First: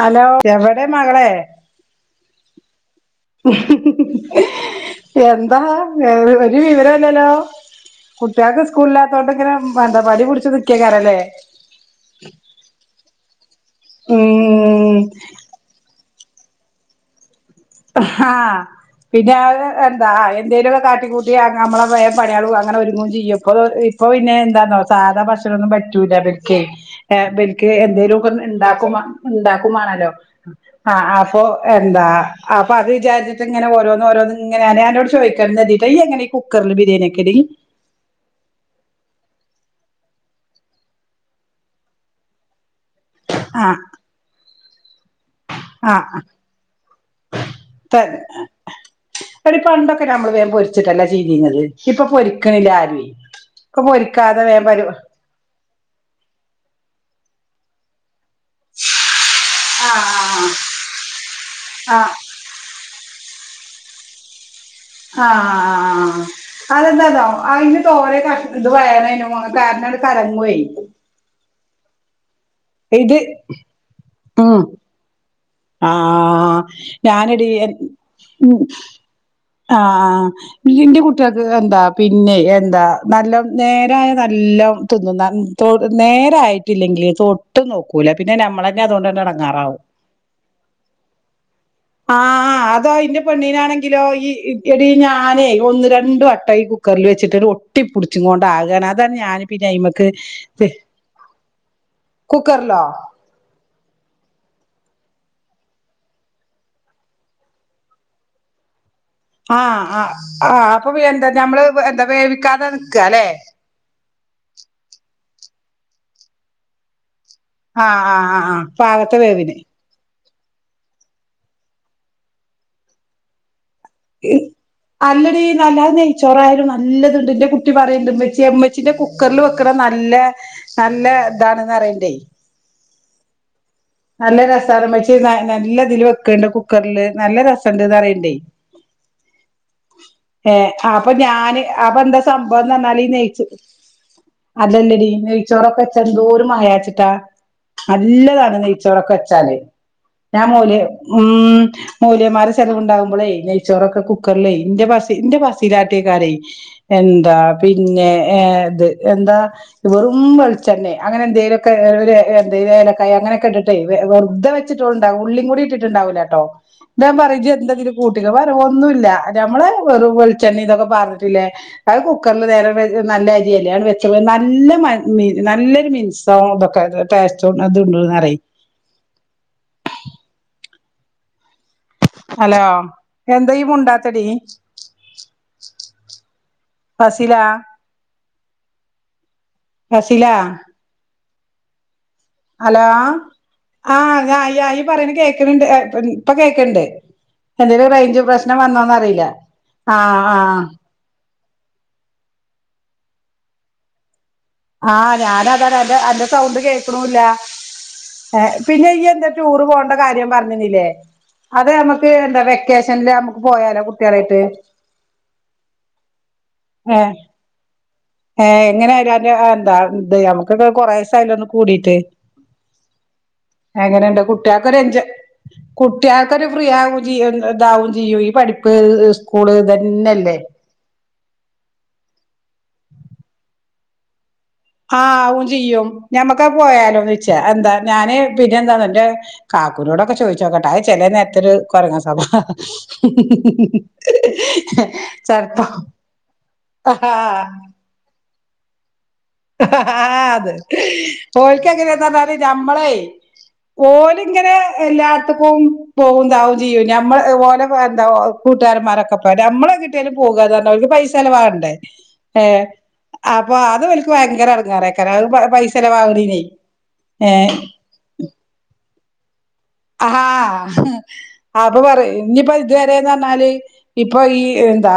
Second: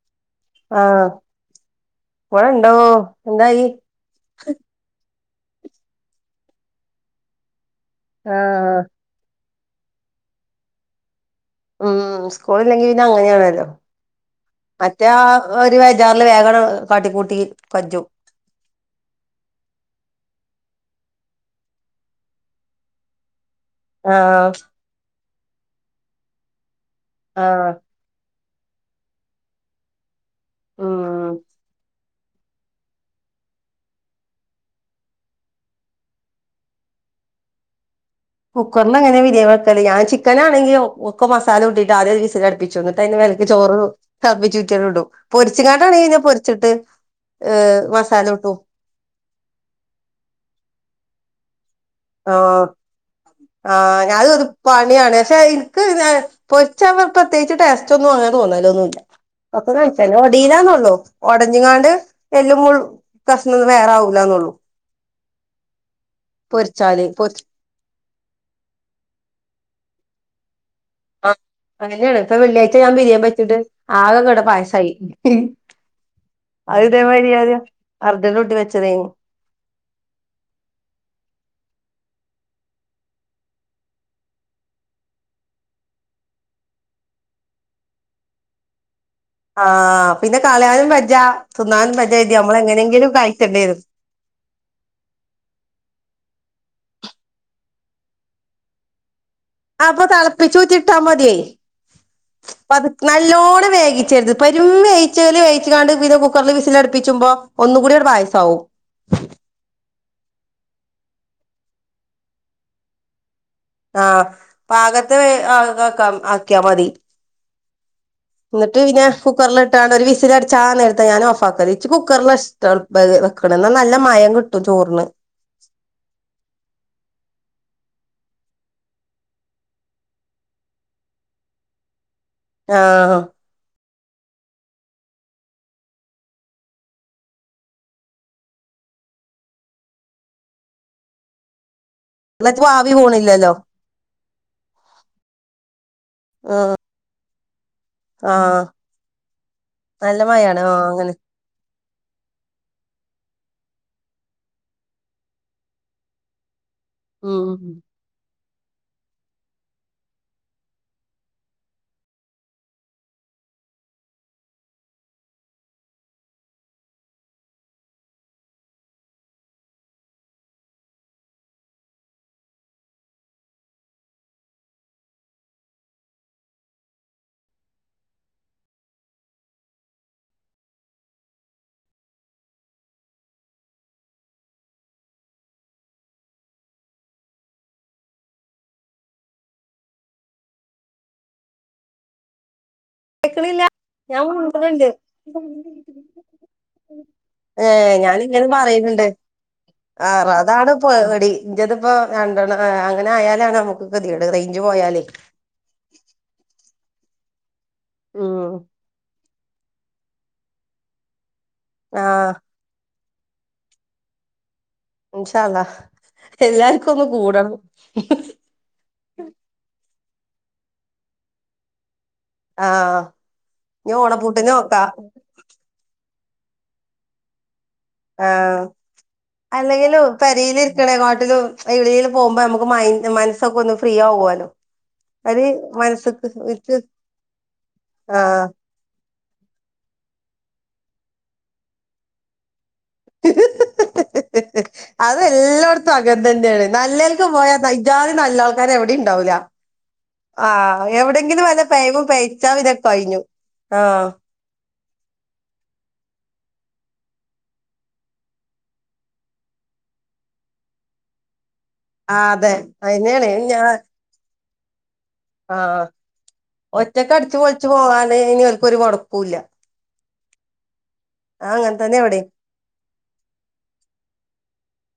Hello എവടെ ആഹ് മകളെ. ഇവടെണ്ടോ. എന്തായി എന്താ ഒരു വിവരല്ലല്ലോ. ആഹ് കുട്ടികൾക്ക്സ്കൂളിലാത്തോണ്ട്ങ്ങനെ എന്താ മടി പിടിച്ചു നിക്കയ്ക്കാരല്ലേ. മ് സ്കൂളില്ലെങ്കി പിന്നെങ്ങനെയാണല്ലോ ഉം മറ്റേ ആ ഒരു വരി റില് വേഗണ് കാട്ടിക്കൂട്ടി കജ്ജും ആഹ് പിന്നെ എന്താ എന്തേലും കാ നെ കൂട്ടിയാർഞ അമ്മള പയേ പടയാളു അങ്ങനെ ഒരുങ്ങും ചെയ്യപ്പോ ഇപ്പൊ പിന്നെ ആഹ് എന്താണോ സാധഭക്ഷ് റ്റളൊന്നും പറ്റൂല ബൽകേ ഏഹ് ആഹ് ബൽക്ക് എന്തേലുകെ ന്ന്ണ്ടാകുമാ ണ്ടാക്കുമാണാലോ ആഹ് ഉം ആപ്പൊ എന്താ അപ്പൊ അത് വിചാരിച്ചട്ട ങ്ങനെ ഓരോന്ന് ഓരോന്ന് ങ്ങനെ യാന് അനോട് ചോദിക്ക ന്നതി ഇയ്യ് എങ്ങനെ ഈ കുക്കർല് ബിരിയാണി ക്കെല് കുക്കറിന്നെങ്ങനെ ബിരിയാൻ വെക്കല് ഞാൻ ചിക്കനാണെങ്കി ഒക്കെ മസാലൂട്ടിട്ട് ആദ്യ ഒരു വിസൽ അടുപ്പിച്ചോന്നി് അതിന് മെലക്ക് ചോറ് ആഹ് തൾപ്പിച്ചുറ്റി അട് ഇടും പൊരിച്ചങ്ങാട്ടാണെങ്കി ഇന്നെ ആഹ് പൊരിച്ചിട്ട് ഏഹ് തന്നെ മസാലൂട്ടു എടി പണ്ടൊക്കെ നമ്മള് വേം പൊരിച്ചിട്ടല്ല ചീതിഞത് ഇപ്പൊ ആഹ് പൊരിക്കണില്ല ആരു ഏ ആഹ് ഞഹ് ത് പണിയാണ് ക്ഷെ ഇൻക്ക് ഞ പൊര്ച്ചവ പ്രത്യേകിച്ച് ടെസ്റ്റ ഒന്നും അങ്ങനെ തോന്നലോ ഒന്നുല്ല ഒക്കെ ആഹ് കൻച്ചന്നെ ഒടീലാന്നൊള്ളു ഒടഞ്ങ്ങാണ്ട് ആഹ് ആഹ് എല്ലും മുൾ കഷ്ണൊന്ന് വേറെ ആവൂല്ലന്നുള്ളൂ ആഹ് ആഹ് ആഹ് ആഹ് അ അതെന്താതോ പൊരി ആയ്ന് തോറെ കഷ് ഇത് വേനേനു മുറെ കാരണംഅഹ് കലങ്ങുഏ അഹ് അങ്ങനെയാണ് ഇപ്പൊ വെള്ളിയാഴ്ച ഞാൻ ഇത് ബിരിയാ വച്ചിട്ട് ആകൊക്കെടാ ഉം പായസയി ആഹ് ഞാനടീ അർജന്റുട്ടി ഉം വെച്ചതേനി ആഹ് ബിയ്യിന്റെ കുട്ടിൾക്ക് എന്താ പിന്നെ എന്താ നല്ല നേരായ നല്ലം തിന്നും ന്നൻ ചോറ് നേരായിട്ടില്ലെ ഇല്ലേ തൊട്ടു നോക്കൂല പിന്നെ നമ്മളെന്നെ അതോണ്ട് തന്നെ അടങ്ങാറാവും ആഹ് പിന്നെ കളയാനും വജ്ജ തിന്നാനും വജ്ജ കരുതി നമ്മള് ആഹ് അതോ എങ്ങനെങ്കിലും ഇന്റെ കഴിക്കണ്ടേരും പെണ്ണീനാണെങ്കിലോ ഈ ഇടി [unintelligible] ഞാനേ ഒന്ന് രണ്ട് വട്ട ഈ കുക്കറ്ല് വെച്ചിട്ട് ഒട്ടിപ്പുട്ച്ചുക്കോണ്ട് ആകാൻ അതാണ് ഞാനി ആഹ് അപ്പൊ തളപ്പിച്ചൂറ്റി ഇട്ടാ മത്യെ. അ കുക്കറിലോ അത് നല്ലോണം വേവി രുത് ഇും വേല് വേണ്ട് പിന്നെ കുക്കറിൽ വിസില അടുപ്പിച്ചുമ്പോ ഒന്ന കൂടി അവിടെ പായസമാവും ആഹ് ആ ആ് അപ്പൊ എന്താ ഞമ്മള് എന്താ വേവിക്കാതെ നിക്ക അല്ലെ ആഹ പാകത്തെ ആക്കാം ആക്കിയാ മതി ആഹ് ആഹ് ആഹ് ആഹ് എന്നിട്ട് പിന്നെ പാകത്തെ വേവിന് കുക്കറിലിട്ടാണ് ഒരു വിസി ചാ എടുത്ത ഞാനൻ ഓഫ ആക്ക ചച്ച കുക്കറില്ട അല്ലട നല്ലാതച്ചോറായാലും നല്ലതുണ്ട് എന്റെ കുട്ടി പറ ച്ച എമ്മച്ചിന്റെ കുക്കറിൽ വെക്കണ നല്ല നല്ല ഇതാണെന്ന് അറിയണ്ടേ ആഹ് നല്ല രസമാണ് വച്ച് നല്ല ഇതില് വെക്കണ്ട് കുക്കറിില് നല്ല രസുണ്ട്ന്ന് അറിയണ്ടേ ഏ അപ്പൊ ഞാന് അപ്പൊ എന്താ എന്നിട്ട് സംഭവംന്ന് ആവി പറഞ്ഞാൽ നെയ്ച്ച പോണില്ലല്ലോ അല്ലല്ലീ നെയ്ച്ചോറൊക്കെ എന്തോരും ആഹ് അയാച്ചിട്ടാ നല്ലതാണ് ആഹ് നെയ വച്ചാലേ നല്ല ഞാൻ മയാണ് ആഹ് അങ്ങനെ ഉ മൂലയമാര് ചെലവുണ്ടകുമ്പോളേ നെയ്ച്ചോറൊക്കെ കുക്കറിലേ ഇന്റെ പ ഇന്റെ പശയിലാട്ടിയക്കാരേ എന്താ ഉം പിന്നെ ഇത് എന്താ വെറും വള തന്നെ അങ്ങനെ എന്തെലുംൊക്കെ എന്തും ഏലക്കായ അങ്ങനെയൊക്കെ വെുതെ വെിട്ടുണ്ട ഉള്ളിും കൂടിട്ടിട്ടുണ്ടാവലേ കേട്ടോ ഞാൻ പറയിച് എന്തതിും കൂട്ടിക്ക പറര ഒന്നുമ ഇല്ല നമ്മള് വെറു വെളിച്ചെണ്ണ ഇതൊക്കെ പറഞ്ഞിട്ടില്ലേ അത് കുക്കറിൽ നേരെ നല്ല അരിയലാണ് വെച്ചപ്പോ നല്ല നല്ലൊരു മിൻസവും ഇതൊക്കെ ടാസ്റ്റ അണ്ടന്ന്റയി ഹലോ എന്ത മുണ്ടാത്തടി ഫസിലാ ഫസിലാ ഹലോ കേക്കണില്ല ആഹ ഞാൻ ഞയ അയി മുണ്ട്ന്ന്ണ്ട് പറയ കേൾക്കണണ്ട് ഇപ്പൊ കേക്കണ്ട് എന്രു റേഞ്ച് പ്രശ്നം വന്നോന്ന്റിയില്ല ആ അതാാണ് ഇപ്പോൊ എടി ഇന്റതിപ്പ രണ്ടെണ്ണം അങ്ങനെയാലാണ് നമ്മുക്ക് കതി ആഹ ഞാനൻ അത അന്റെ സൗണ്ട് കേൾക്കണില്ല ഏ ഉം പിന്നെ ഈ എന്താ ടൂറ് പോകണ്ട കാര്യം പറഞ്ഞുന്നില്ലേ? അതെ നമ്മുക്ക് ആഹ് എന്താ വെക്കേഷനിൽ നമ്മക്ക് പോയാലോ നമ്മക്ക് കുയാളേട്ട്. ഇൻഷാ അള്ളാ എല്ലാര്ക്കൊന്ന് കൂടണം ഏ എങ്ങനായാലും അന്റെ എന്താ ന്ത് നമ്മക്കൊക്കെ കൊററേസായിലലെ ഒന്നന്ന് കൂടീട്ട്. ആഹ് ഇനി എങ്ങനെണ്ട് ഓണപ്പൂട്ടിന് കുട്ട്യാക് നോക്കാ ഒരഞ്ചോയ്മെ കു കുട്ട്യാആകൊര് ഫ്രീ ആകും ചെയ്യും ഇതാവും ചെയ്യും ഈ ആഹ് പഠിപ്പ് സ്കൂള് അല്ലെങ്കിലും തന്നെയല്ലേ? [unintelligible] പോകുമ്പോ നമുക്ക് മ മനസ്സഒക്കെന്ന് ഫ്രീ ആവോല്ലോ. ആഹ ആവു ചെയ്യും ഞമ്മക്ക ഇക്ക് പോയാലോന്ന്ച്ചാ എന്താ ഞാന് ആഹ് പിന്നെന്താ കാ കാകൂനോടൊക്കെ ചോയ്ച്ചോക്കട്ടെ ചെല നേരത്ത് ഒരു കൊരങ്ങ സ്വഭാവ. ഇഹ് ഇഹ് ഇഹ്ഹ് അത് ചെൽപ്പോ എല്ലായിടത്തും അങ്ങനെ തന്നെയാണ് ആഹാ നല്ലോൽക്ക് [unintelligible] ഉണ്ടാവൂല ആഹ അത് ആഹ് എവിടെങ്കിലും വല്ല ഓല്ക്ക് എങ്ങനെ പെയ്വും അർഞാല് പെയ്ച്ചാ പിന്നെ ഞമ്മളേയ് കഴിഞ്ഞു ആഹ് ഓല് ഇങ്ങനെ എല്ലാർത്ക്കും പോവും താവും ചെയ്യും നമ്മള് ഓലോ എന്താ കൂട്ടുകാരന്മാരൊക്കെപ്പ നമ്മള് കിട്ടിയാലും പോാര ഓൽക്ക് പൈസ ചലവാണ്ട് ആഹ് അ അതെ അയിനാണ് അഅപ്പോഅതോൽ ഭയര എടങ്ങാേറേക ആഹ ഒറ്റക്ക് ഏ അടച്ച്ു പൊളിച്ചു പോവാണേന് ഓല്ക്ക് ഒരു മൊടക്കുല്ല. ആഹാ അങ്ങനെ അപ്പൊ തന്നെ പറ ഇവിടേം ഇനിപ്പോ ഇതുവരെന്ന് പറഞ്ഞാല് ഇപ്പൊ ഈ ാ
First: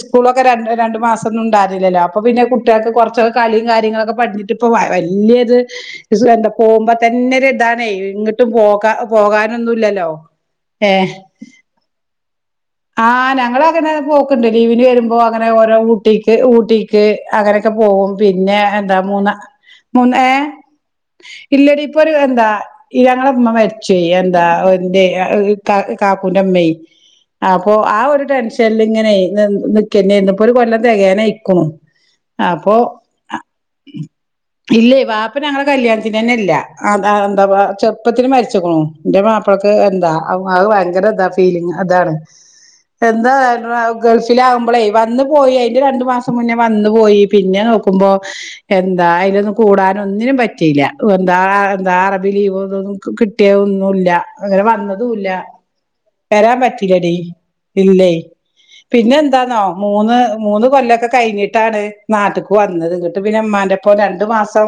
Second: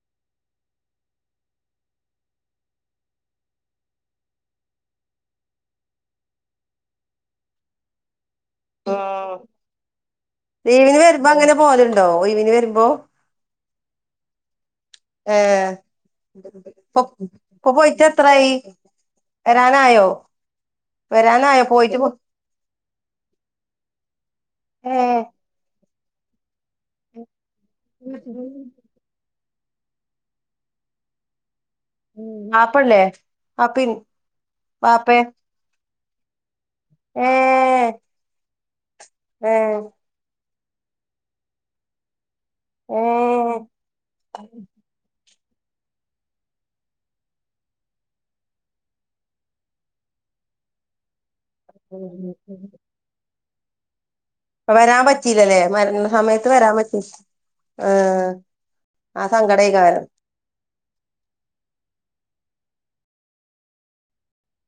സ്കൂളൊക്കെ ര രണ്ട് മാസം ഒന്നും ഉണ്ടാരില്ലല്ലോ അപ്പൊ പിന്നെ കുട്ടികൾക്ക് കുറച്ചൊക്കെ കളിയു കാര്യങ്ങളൊക്കെ പട് ന്ന്ട്ട ഇപ്പൊ വല്യത് എന്താ പോകുമ്പ തന്നെ ഒര് ഇതാണേ ഇങ്ങോട്ടും പോക്ക പോകാനൊന്നുല്ല ല്ലോ ഏ. ലീവിന് വരുമ്പോ അങ്ങനെ പോവലുണ്ടോ ഒഴിവിന് വരുമ്പോ ആഹ ഞങ്ങ അങ്ങനെ പോക്ണ്ട്. ലീവിന് വരുമ്പോ അങ്ങനെ ഏഹ് ഓരോ ഊട്ടിക്ക് ഇപ്പൊ ഊട്ടിക്ക് അങ്ങനെയൊക്കെ പോകും പിന്നെ എന്താ മൂന്ന രാനായോ? മൂന്ന് ഏഹ് ഇല്ലടി ഇപ്പൊ ഒരു എന്താ ഞങ്ങളറ ഉമ്മ മരിചിനി എന്താ ഏ ഇന്റെ ഇക്ക ക് കാക്കൂന്റെ ഇമ്മെയ്. അപ്പൊ ആഹ് ഒരു ടെൻഷൻല് ഇങ്ങനെ നിന് നിക്കക്കന്നെയ്നു ഇന്ന് ഇപ്പോ ഒരു കൊല്ലം തെയ്ഞ്ഞു അപ്പൊ വാപ്പല്ലേ വാപ്പി ഇല്ലെ വാപ്പേ പാപ്പ ഞ്ഞങ്ങളെ കല്യാണ അതിനന്നെ ഇല്ല. അ ഏ എന്താ ചെറുപ്പത്തില് മര്‌ച്ചുകുണു. ഇന്റെ ഏ മാപ്ലക്ക് എന്താ ഔ അഹ് ഭയങ്കര ഇതാ ഫീലിങ് ഇതാണ് ഏ എന്താ ഇങ്ങളെ ഗൾഫിലാആകുമ്പളേ വന്ന് പോയി അയ്ന്റെ രണ്ടു മാസം മുന്നേ വന്ന പോയി. പിന്നെ നോക്കുമ്പോ എന്താ അയ്ലൊന്നും കൂടാനൊ ഒന്നിനും പറ്റീല്ല എന്താ എന്താ അറബി ലീവ് ഇതൊന്നും കിട്ടിയൊന്നുല്ല. അങ്ങനെ വരാൻ വന്നതുല്ല. പറ്റിയില്ലല്ലേ മരണ സമയത്ത് വരാൻ പറ്റി പറ്റില്ലടി ആ ഇല്ലെയ്. പിന്നെ ആ എന്താന്നോ. സങ്കടേകാരം മൂന്ന് മൂന്ന് കൊല്ലൊക്കെ കഴിഞ്ഞിട്ടാണ് നാട്ട്ക്ക് വന്നത് ഇങ്ങട്ട് പിന്നെ ഇമ്മാന്റെപ്പം രണ്ടു മാസം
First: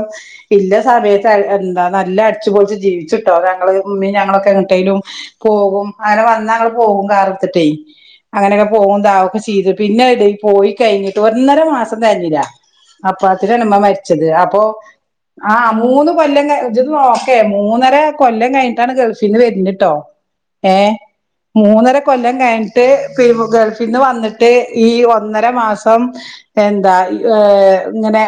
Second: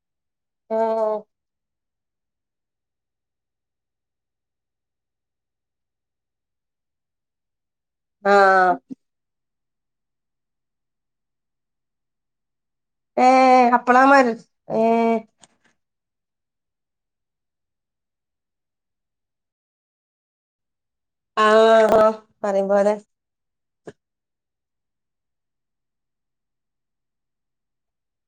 ഇല്ല ആ സമയത്ത് എന്താ നല്ല അട്ച്ചുപൊൾച്ച് ജീവിച്ച്ട്ടോ. ഞങ്ങള് ഉമ്മി ഞങ്ങളൊക്കെ എങ്ങട്ടേലും പോകും അങ്ങനെ വന്ന ഞങ്ങള്പോകും കാറ് ട്ടെയ് അങ്ങനൊക്കെ പോകും താവൊക്കെ ചെയ്ത് പിന്നെ എടി പോയി കെഴിഞ്ഞിട്ട് ഒന്നര മാസം തെയ്ഞ്ഞില ഏ അപ്പഅതിലെന്നെ ഇമ്മ അപ്പളാ മര മര്ച്ചത് അപ്പൊ ഏ ആഹ് മൂന്ന് കൊല്ലം ഇജൊന്ന്നോക്കെ മൂന്നര കൊല്ലം കഴിഞ്ഞിട്ടാണ് ഗൾഫിന്ന് വരുന്നെട്ടോ ഏഹ്. ആ മൂന്നര ആ കൊല്ലം പറയും കഴിഞ്ഞിട്ട് പോലെ പി ഗൾഫ് പിന്നെ വന്ന്ട്ട് ഈ ഒന്നര മാസം എന്താ ഇങ്ങനെ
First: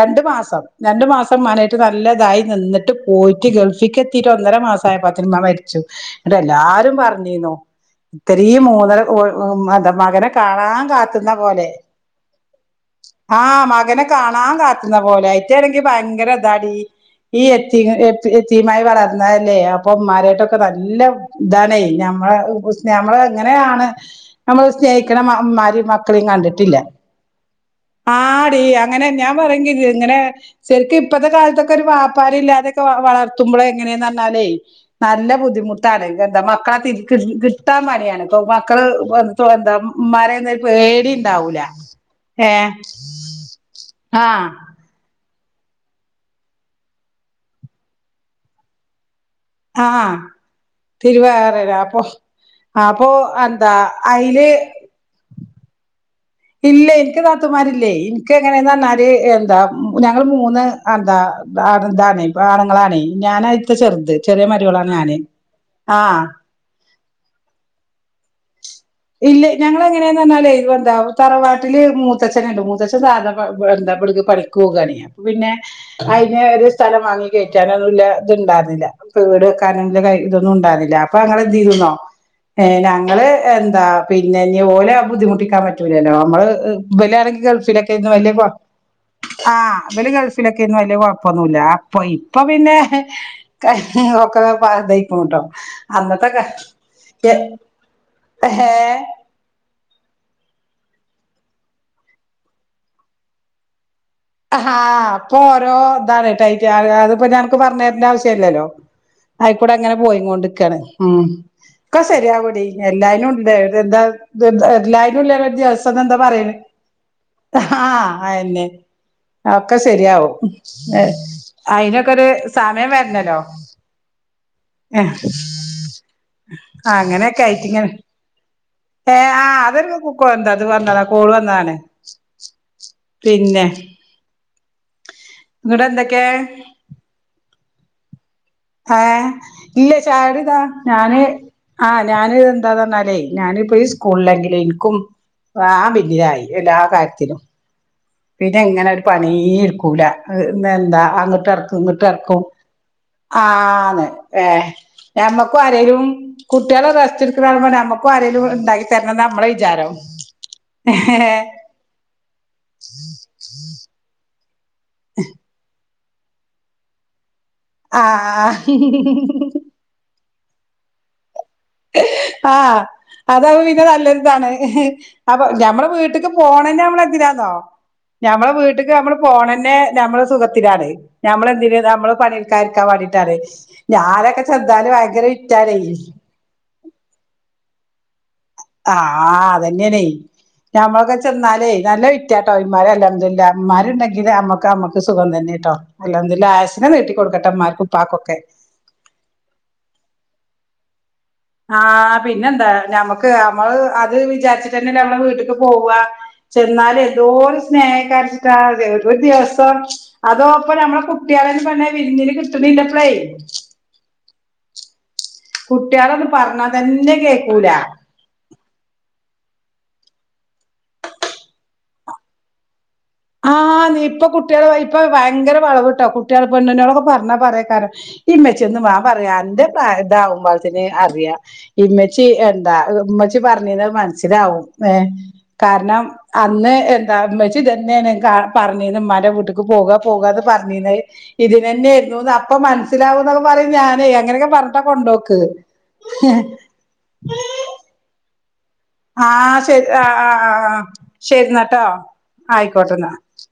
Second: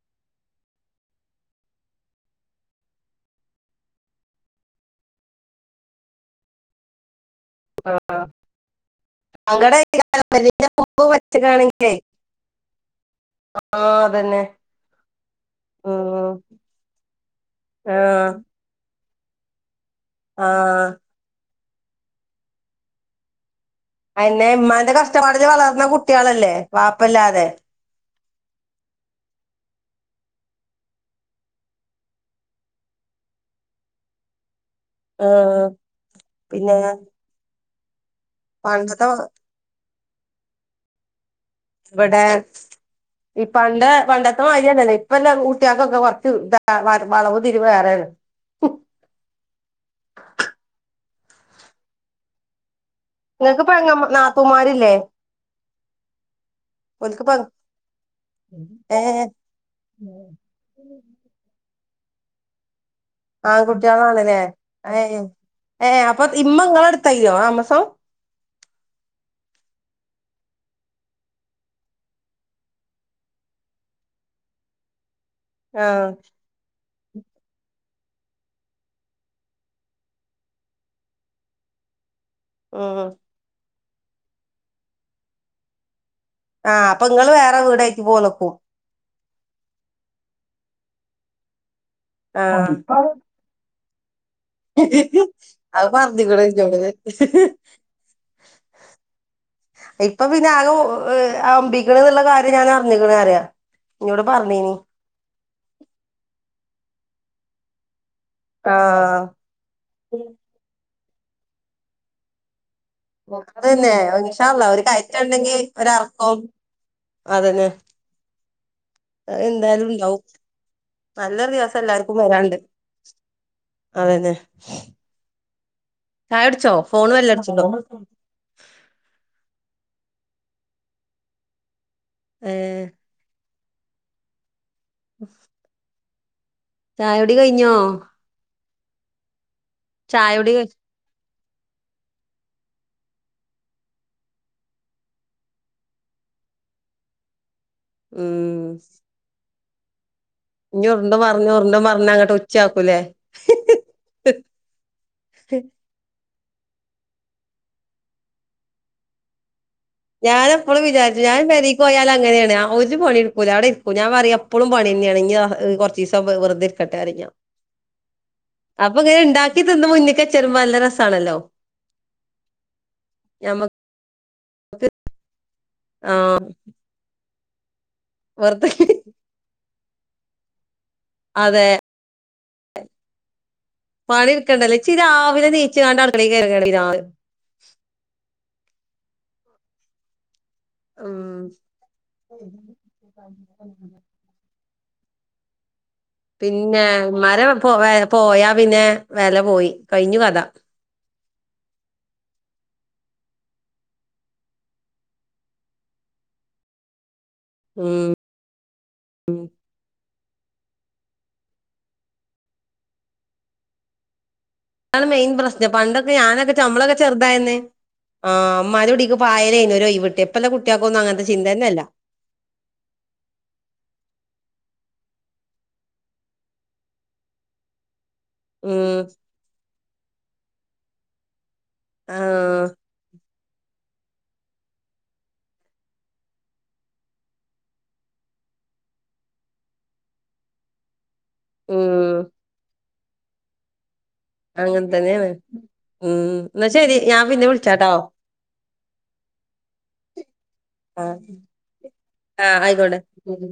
രണ്ട് മാസം രണ്ട് മാസം ഇമ്മാനേയട്ട് നല്ലതായി നിന്ന്ട്ട് പോയിട്ട് ഗൾഫി ക്കെത്തീട്ട് ഒന്നര മാസ ആയപ്പോത്തിന് ഇമ്മ മര്ച്ചു ന്നട്ട് എല്ലാരും പർ ഇത്തരീ മൂന്നര എന്ത സങ്കടേകാരം മകനെ മരിന്റെ കാണാൻ മുമ്പ് കാത്ത്ന്ന പോലെ. വെച്ചക്കാണെങ്കിലേ ആഹ് ആ മകനെ അതന്നെ കാണാൻ കാത്ത്ന്ന പോലെ. അയിറ്റേണെങ്കി ഭയങ്കര ഉം ഇതാടി. ഈ എത്തി ആ എ എത്തി മ്മായി വള ന്നതല്ലേ അപ്പൊ മ്മാരേട്ട് ആ നല്ല ഇതാനായി നമ്മള നമ്മളങ്ങനെ അങ്ങനെയാണ് അന്നെ നമ്മൾ ഇമ്മാന്റെ സ്നേഹിക്കണ കഷ്ടപ്പാടില് വളർന്ന അമാരിം മക്കളിം കുട്ടികളല്ലേ കണ്ടിട്ടില്ല. വാപ്പല്ലാതെ ആടി അങ്ങനെ ഞാൻ പറി ചീത് ഇങ്ങനെ സെരിക് ഇപ്പത്തെ കാലത്തൊക്കെ ഒരു വാപാ രില്ലാതെക്കെവളന്നാ വളർത്തുമ്പോഴ എങ്ങനെയന്ന്ന്നാലേ നല്ല ഏഹ് ബുദ്ധിമുട്ടാാണ്െ എന്താ പിന്നെ മക്കളെ തിരി കിട്ടാൻ പണിയാണ് ഇപ്പൊ മക്കള് പണ്ടത്തെ എ എന്താ മര പേട ഇവിടെ ഈ പണ്ട് പണ്ടത്ത ആഹ് അരിയന്നല്ലേ ഇപ്പല്ലാം കുട്ടക്കൊക്കെ കൊറച്ച് ഇന്ത വളവ് തിരുവേറെരുന്നു ആഹ് തിരുവാറര അപ്പൊ അപ്പൊ നിങ്ങൾക്ക് എന്താ പെങ്ങ അതില് നാത്തൂമാരില്ലേ ഇല്ല എനിക്ക് ഓൽക്ക് പെ താത്തുമാരില്ലേ എനിക്ക് എങ്ങനെയന്ന് പറഞ്ഞാല് ഏഹ് എന്താ ഞങ്ങൾ മൂന്ന് എന്താ ന്താണ് ഇപ്പ ആണങ്ങളാണ് ആൺകുട്ടികളാണല്ലേ ഏ ഏ അപ്പൊ ആഹ് ഇമ്മ ഇങ്ങളടുത്ത് തയ്യോ ആമസോ ഇല്ല ഞങ്ങ എങ്ങനെയന്ന് പറഞ്ഞാലേ ഇത് എന്താ തറവാട്ടില് മൂത്തച്നുണ്ട് മൂത്തച്ഛൻ സാധ എന്താ പഠിച്ചു പോണ പിന്നെ ആഹ് അതിന് ഒരു സ്ഥലം വാങ്ങി കറ്റാ ഇത്ണ്ടായിരുന്നില്ല വീട് വെക്കാനും ഇതൊന്നും ഉണ്ടായിുന്നില്ല അപ്പൊ അങ്ങനെ എന്തുന്നോ ഏ ഉം ഞങ്ങള് എന്താ പിന്നെ ഇ പോലെ ബുദ്ധിമുട്ടിക്കാൻ പറ്റൂലല്ലോ നമ്മള് ആഹ് അപ്പൊ ഇങ്ങള് വലാണങ്കി വേറെ ഗൾഫിലൊക്കെ വീടായിട്ട് ഇന്ന് വലിയ പോന്നക്കും ആഹ് അല് ഗൾഫിലൊക്കെ ഇതും വലിയ കൊഴപ്പൊന്നുമല്ല അപ്പൊ ഇപ്പൊ ആഹ് പിന്നെ ക്ക ദക്കട്ടോ അത് പറഞ്ഞിക്കണ് അന്നത്തെക്കെ ഇന്നോട് ഇപ്പൊ പിന്നെ ആകെ അമ്പിക്കണ എന്നുള്ള കാര്യം ഞാൻ അറിഞ്ഞിിക്കണ അറിയ ആഹ് അപ്പൊ ഓരോ ഇതാണ്ട്ട അതിപ്പോ ഞനക്ക് പറഞ്ഞ തര ല്ലല്ലോ ആഹ് ആയിക്കൂടെ അങ്ങനെ പോയി കൊണ്ട്രിക്കാണ് ഉം ഇക്ക ശരിയാ കുടി എല്ലാരും ഉണ്ട് ര് അതന്നെ എന്താ ഇൻഷാ അല്ലാഹ് [unintelligible] ഒരു എല്ലാരും ഇല്ല കയറ്റുണ്ടെങ്കി [unintelligible] എന്താ ഒരറക്കം പറയണ്. അതന്നെ ആഹ് അയന്നെ. അത് ഒക്കെ എന്തായാലും ഇണ്ടാവും, ശരിയാവും നല്ലൊരു ദിവസം അയിനൊക്കെ എല്ലാർക്കും ഒരു വരാണ്ട്. സമയം വരണല്ലോ അതന്നെ ചായ കുടിച്ചോ ആ ഫോണ് അങ്ങനെയൊക്കെ ആയിട്ട ബെല്ലടിച്ചിണ്ടോ ഇങ്ങനെ ഏ ആ് അതൊരു എന്തത് വഞ്ഞതാ കോള് വന്നതാണ് ഏഹ് പിന്നെ ഇങ്ങട എന്തൊക്കെ ചായോടി കഴിഞ്ഞോ ആഹ ഇല്ല ചായ ചായുടി ഇടുവാ കഴി ഞാന്- ആഹ് ഞാന് എന്താഞ്ഞാലേ ഞാനിപ്പോ സ്കൂളിലെങ്കിലില് എനിക്കും- ആഹ ബിസിയാ എല്ലാ കാര്യത്തിലും പിന്നെ ഉം എങ്ങനെ ഒരു പണി എടുക്കൂല ഇനി എന്താ ഉരുണ്ടും അങ്ങിട്ട പറഞ്ഞ് ഇർക്കും ഉരുണ്ടും ഇങ്ങിട്ട പറഞ്ഞ് അങ്ങട്ട് ഇർക്കും ഉച്ചയാക്കൂലേ ആ ഏ ഞമ്മക്കും ആരലും- കുട്ടികളെ റസ്ടുക്കണെ നമുക്കും ആരേലും ഉണ്ടാക്കി തരണം എന്നാ നമ്മുടെ വിചാരം ഞാന എപ്പോഴും വിചാരിച്ചു ഞാൻ ഏഹ് വെളി പോയാൽ അങ്ങനെയാണ് ഒരു മണി ഇടുക്കൂല അവിടെ ഇരിക്കൂ ഞാൻ പറയാ എപ്പോഴും പണി തന്നെയാണെങ്കിൽ കുറച്ച് ദിവസം വെറുരിക്കട്ടെ ആഹ് അപ്പൊ ഇങ്ങനെ ഉണ്ടാക്കി തന്ന മുന്നക്ക് ചെറുമമ്പ നല്ല രസമാണല്ലോ ആഹ് അത പിന്നെ നല്ലരുതാണ് നമ്മടെ വീട്ടക്ക് ആഹ് പോണ തന്നെ നമ്മള എഎന്തിനാണോ ഞമ്മളെ വെറുതെ വീട്ടക്ക് നമ്മള് പോണ തന്നെ- നമ്മെ സുഖത്തിനാണ് അതെ ഞമ്മളെന്തിന നമ്മള് പണിൽക്കാരിക്കാൻ വേണ്ടിട്ടാണ് പണി ഞാനൊക്കെ എടുക്കണ്ടല്ലോ ചെന്നാലേ ഭയങ്കര വിറ്റാണ് ആ ആഹ അതന്നെയനെ ആണ് ഞമ്മളൊക്കെ ഉം ചെന്നാലേ നല്ല വിറ്റാട്ടോന്മാര അല്ലാംല്ല അമ്മമാരുണ്ടെങ്കില് അമ്മ- നമക്ക് സുഖം തന്നെട്ടോ അൽഹംദുലില്ലാഹ് പിന്നെ ആയുസ്സിനെ നീട്ടി ഉമാരെ കൊടുക്കട്ടെ പോ ഇമ്മാർക്കും ഉപ്പാക്കൊക്കെ പോയാ പിന്നെ വില പോയി കഴിഞ്ഞു കഥ ആഹ പിന്നെ എന്താ ഞമ്മക്ക് നമ്മള് അത് വിചാരിച്ചിട്ടന്നെ നമ്മള് വീട്ടിലക്ക് പോവാ ചെന്നാല എന്തോ ഒരു സ്നേഹം ഉം കാരച്ചിട്ടാ ഒരു ദിവസം അതോപ്പ നമ്മെ കുട്ടികളു പറഞ്ഞെ വിരുന്നിന് കിട്ടണില്ലപ്പഴേ അതാണ്, മെയിൻ പ്രശ്നം, പണ്ടൊക്കെ, ഞാനൊക്കെ, ചമ്മളൊക്കെ, തന്നെ ചെറുതായിന്ന്, കേക്കൂല ആ, മ്മാരോടീക്ക് വായനയ്ന്നും, ഓരോയ് വ്വ്ട്ട്യെപ്പ് [unintelligible] പ്പെല്ല, കുട്ടിയാക്കൊന്നും, അങ്ങനത്തെ, ചിന്തന്നെല്ല ആഹ് ന്ന്, ഇപ്പൊ കൂട്ടിയാൾ, വയ്യ്പ്പൊ, വയങ്കര വളവ് ട്ടോ, കുട്ട്യാ, പെണ്ണുനോടൊക്കെ, പറഞ്ഞ, പറയെയ്ക്കാരം ഇമ്മച്ചിയോന്ന് വാ ഉം പറയാ, അന്റെ, പ്രായ താവുംമ്പളത്തിന്, അറിയ ഈമെച്ചി, ആഹ് എന്ത [unintelligible] മനസിലാവും, കാരണം, അന്ന്, എന്താ [unintelligible] മ്മാന്റെ വീട്ടിക്ക്, പോക, പോക ന്ന് പറഞ്ഞേനെ, ഇതിനന്നെയായിയിരുന്നു ഉം ന്ന്, അപ്പൊ, മനസ്സിലാവുന്നൊക്കെ, പറയു ഏയ്ഞ് ഞാനേ അങ്ങനെയൊക്കെ, പറഞ്ഞിട്ടാ, അങ്ങനെ തന്നെയാണ് കൊണ്ടോക്ക് ഉം എന്നാ ശരി ഞാൻ പിന്നെ വിളിച്ചാട്ടോ ആഹ, ശരി, ആ, ആ, ആഹ് ശരിെന്നട്ടോ, ആ ആയിക്കോട്ടെന്ന. ആയിക്കോട്ടെ